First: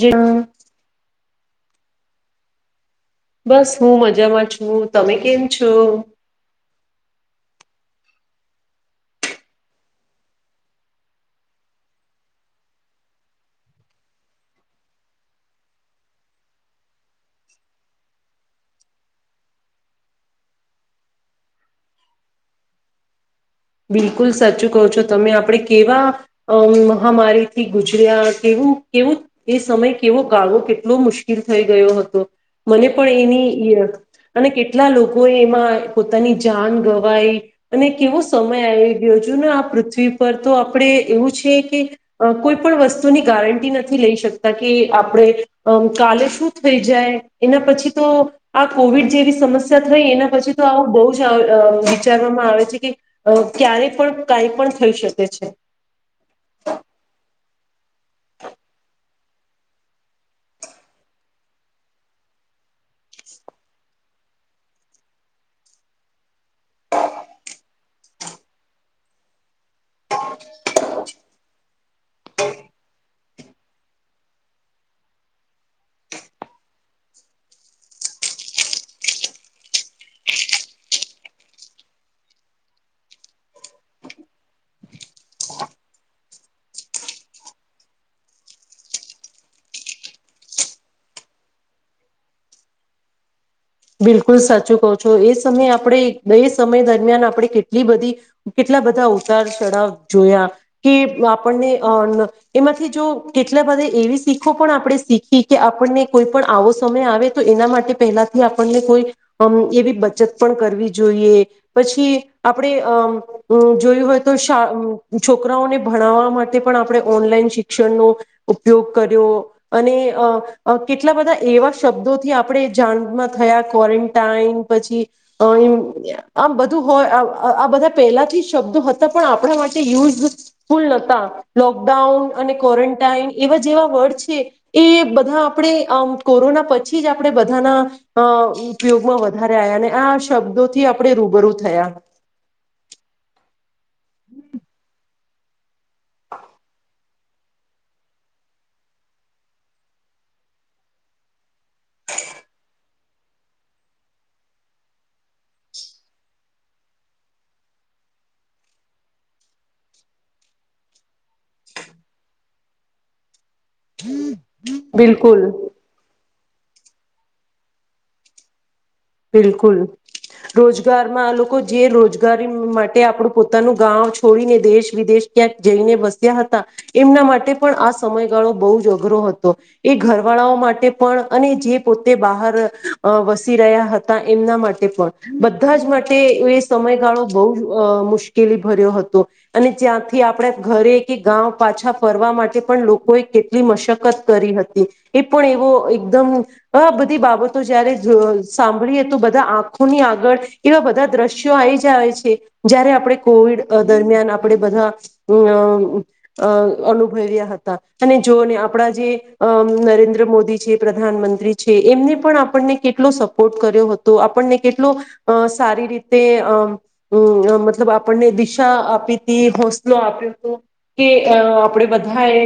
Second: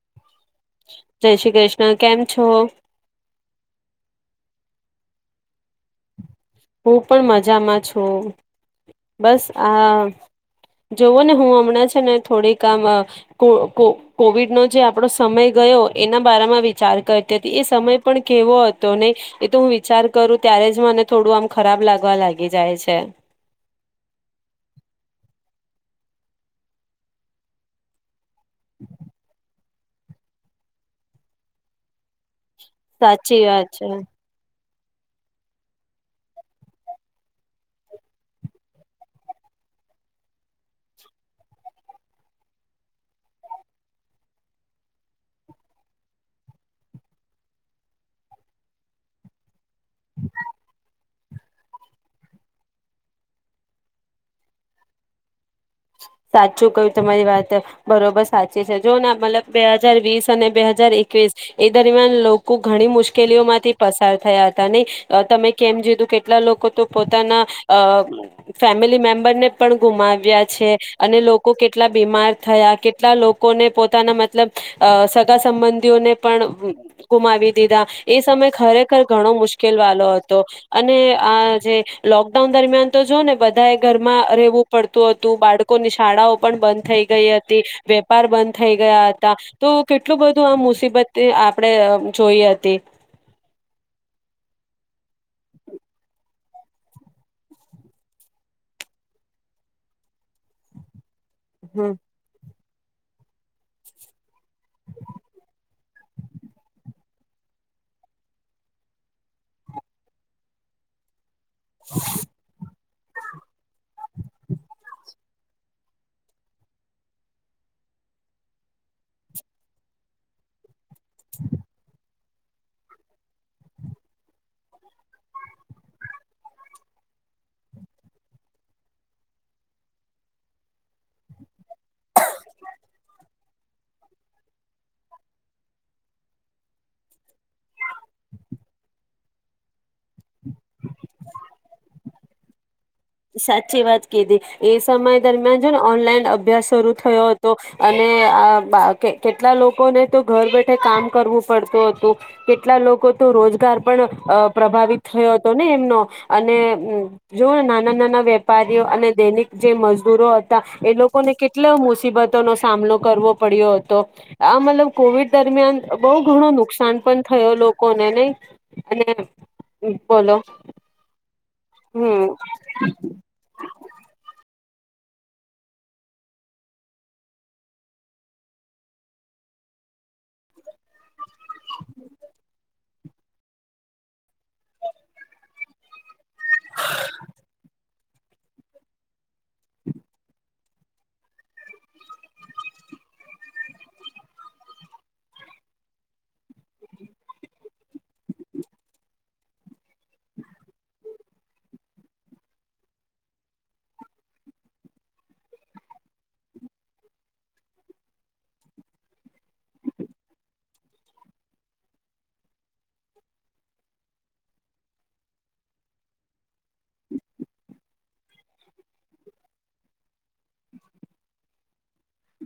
જે [inaudible] જય શ્રી કૃષ્ણ કેમ છો. બસ, હું મજામાં છું તમે કેમ છો. હું, પણ મજામાં છું બસ આ જોવો ને હું હમણાં છે. ને થોડીક આામ કોવિડનો જે આપણો સમય ગયો એના બારામાં વિચાર કરતી હતી એ સમય પણ કેવો હતો ને એ તો હું વિચાર કરું ત્યારે જ મને થોડું આમ. ખરાબ લાગવા લાગી જાય છે. બિલકુલ, સાચું કહો છો. તમે આપણે કેવા મહામારીથી ગુજર્યા. કેવું કેવું [inaudible] સમય કેવો ગાળવો કેટલો મુશ્કેલ થઈ ગયો હતો. મને, પણ સાચી વાત એની છે અને કેટ. કેટલા, લોકો એ એમાં પોતાની જાન ગવાઈ અને કેવો. સમય, આવી ગયોું ને આ પૃથ્વી પર તો આપણે એવું છે કે કોઈ પણ વસ્તુની ગારંટી નથી લઈ શકતા કે આપણેમ કાલે શું થઈ જાય એના પછી તો આ કોવિડ જેવી સમસ્યા થઈ એના પછી તો આવું બહુ જ વિચારવામાં આવે છે કે. અ ક્યારે, પણ કઈ પણ થઈ શકે છે. સાચું કયું તમારી વાત. બરોબર, સાચી છે જો મતલબ બે હાજાર વીસ અને બે હાજાર એકવીસ એ દરમિયાન લોકો ઘણી મુશ્કેલીઓ માંથી પસાર થયા હતા નહી તમે કેમ જીધું કેટલા લોકો તો પોતાના અ ફેમિલી મેમ્બર ને. પણ ગુમાવ્યા છે. અને લોકો કેટલા. કેટલા, બીમાર થયા કેટલા લોકોને પોતાના મતલબ સગા સંબંધીઓને પણ ગુમાવી દીધા એ સમય ખરેખર ઘણો મુશ્કેલ વાળો હતો અને આ જે લોકડાઉન દરમિયાન તો જો ને બધાએ ઘરમાં રહેવું પડતું હતું બાળકો. લોકોની શાળાઓ પણ બંધ થઈ ગઈ હતી વેપાર બંધ થઈ ગયા હતા તો કેટલું બધું આ મુસીબત આપણે જોઈ હતી. બિલકુલ, સાચું કહો છો એ સમયે આપણે એ સમય દરમિયાન આપણે કેટલી બધી કેટલા બધા ઉતાર ચઢાવ. જોયા કે આપણને હમ અ એમાંથી જો કેટલા બધા એવી શીખ ખો પણ આપણે શીખી કે આપણને કોઈ પણ આવો સમય આવે તો એના માટે પહેલા થી આપણને કોઈ અમ એવી બચત પણ કરવી જોઈએ. પછી આપણે અમ અમ જોયું હોય તો શા અમ છોકરાઓને ભણાવવા માટે પણ આપણે ઓનલાઈન શિક્ષણનો ઉપયોગ કર્યો અને અ કેટલા બધા એવા શબ્દોથી આપ આપણે જાનમાં થયા ક્વોરંનટાઈન પછી અહીં આમ બધું હોય આ આ બધા પહેલાથી શબ્દો હતા પણ આપણા માટે યુઝફુલ નતા લોકડાઉન અને ક્વોરંનટાઈન એવા જેવા વર્ડ છે એ બધા આપણે આ કોરોના પછી જ આપણે બધાના અ ઉપયોગમાં વધારે આયા અને આ શબ્દોથી આપણે રૂબરૂ થયા. સાચી વાત કીધી. એ સમય દરમિયાન છે ને ઓનલાઇન અભ્યાસ શરૂ થયો હતો અને આ બા કેટ કેટલા લોકોને તો ઘર બેઠા કામ કરવું પડતું હતું. કેટલા લોકો તો રોજગાર પણ પ્રભાવિત થયો હતો ને એમનો અને જોને ના નાના નાના વેપારીઓ અને દૈનીક જે મજદૂરો હતા એ લોકોને કેટલા મુસીબતોનો સામનો કરવો પડ્યો હતો. આ મતલબ કોવિડ બિલકુલ દરમિયાન બહુ ઘણોનું નુકશાન પણ થયો લોકોને નહીં? બિલકુલ, રોજગારમાં લો જે હમ રોજગારી માટે આપડું પોતાનું ગાવ છોડીને દેશ વિદેશ ક્યાંક જઈને વસ્યા હતા. એમના માટે પણ આ સમયગાળો બહુ જ અઘરો હતો. એ ઘરવાળાઓ માટે પણ અને જે પોતે બહાર અ વસી રહ્યા હ તા. એમના માટે પણ બધા જ મા ટે એ સમયગાળો બઉ જ અઅ મુશ મુશ્કેલી ભર્યો હતો અને જ્યાંથી આપડે ઘરે કે ગાવ પાછા ફરવા માટે પણ લોકોએ કેટલી મશકત કરી હતી. એ પણ એવો એકદમ આ બધી બાબતો જયારે જ સા ળીએ તો બધા આંખોની આગળ કેવા બધા દ્રશ્યો આવી જ આવે છે. જયારે આપણે કોવિડ દરમિયાન આપણે બધા અઅ અનુભવ્યા હતા અને જો ને આપણા જે અઅ નરેન્દ્ર મોદી છે પ્રધાનમંત્રી છે એમને પણ આપણને કેટલો સપ ટ કર્યો હતો આપણને કેટલો અ સારી રીતે અ મતલબ આપણને દિશા આપી તી, હોસલો આપ્યો તો. કે આપણે બધાએ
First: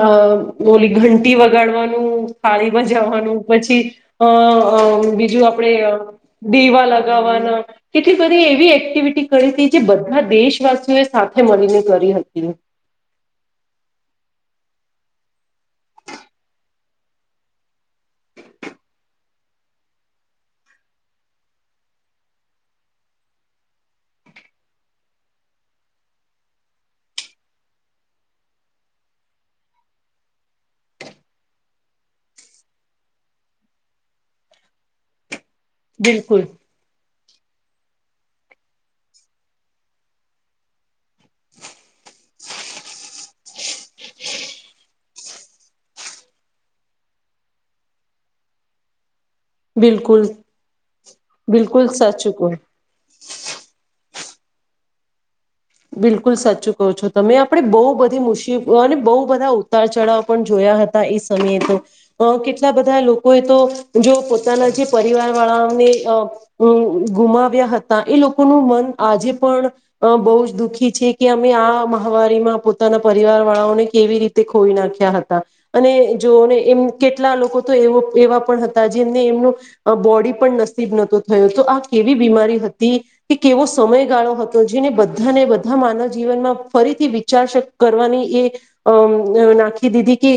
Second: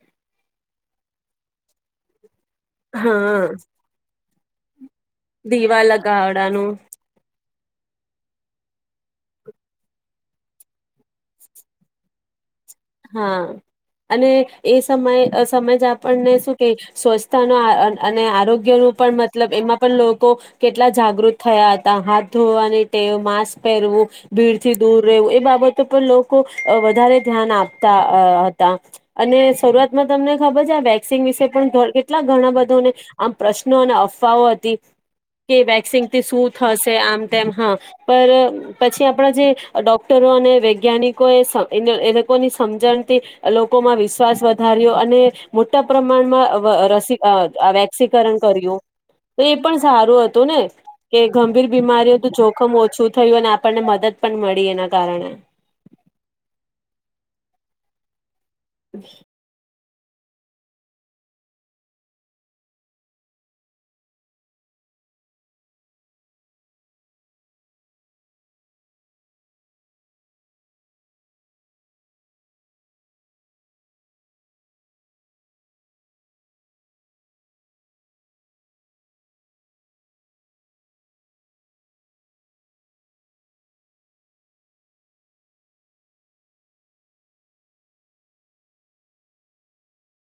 અઅ બોલી ઘંટી વગાડવાનું પાાળીમાં જવાનું હા પછી અઅ બીજું આપડે દીવા અઅ લગાવડાનું દીવા લગાવાના કેટલી બધી એવી એક્ટિવિટી કરી તી જે બધા દેશવાસીઓએ સાથે મળીને કરી હતી. હા, અને એ સમય સમય જે આપણને શું કે સ્વચ્છતા ન અન અન અને આરોગ્યનું પણ મતલબ એમાં પણ લોકો કેટલા જાગૃત થયા હતા. હાથ ધોવાની ટેવ, માસ્ક પહેરવું, ભીડથી દૂર રહેવું એ બાબતો પર લોકો વધારે ધ્યાન આપ તા અ હતા અને શરૂઆતમાં તમને ખબર છે આ વેક્સિન વિશે પણ ઘર કેટલા ઘણા બધાને આમ પ્રશ્નો અને અફવાઓ હતી. કે વેક્સિનથી બિલકુલ શું થશે આમ તેમ હા પર પછી આપણા જે ડોક્ટરો અને વૈજ્ઞાનિકોએ સમ એ લોકોની સમ સમજણથી અ લોક - લોકો માં વિશ્વાસ વધાર્યો અને મોટા પ્રમાણમાં વ વ રસી વેક્સીકરણ કર્યું. તો એ પણ બિલકુલ સારું હતું ને કે ગંભીર બિલકુલ બીમારીઓ તો સાચું કહો જોખમ ઓછું થયું અને આપણને મદદ પણ મળી એના કારણે બિલકુલ સાચું કહો છો તમે આપણે બો બધી મુશ્કેલી અને બહુ બધા ઉતાર ચઢાવ પણ જોયા હતા એ સમયે તો, અ કેટલા બધા લોકોએ તો જો પોતાના જે પરિવાર વાળાને અ ગુમાવ્યા હતા. એ લોકોનું મન આજે પણ બો જ દુખી છે કે અમે આ મહામારીમાં પોતાના પરિવાર વાળાઓને કેવી રીતે ખોવી નાખ્યા હતા અને જોને એમ કેટલા લોકો તો એ એવા પણ હતા, જેમને એમનું બોડી પણ નસીબ નતું થયુ તો આ કેવી બીમારી હતી કે કેવો સમયગાળો હતો જેને બધ બધાને બધા માનવ જીવનમાં ફરીથી વિચાર શક કરવાની અ એ નાખી દીધી કે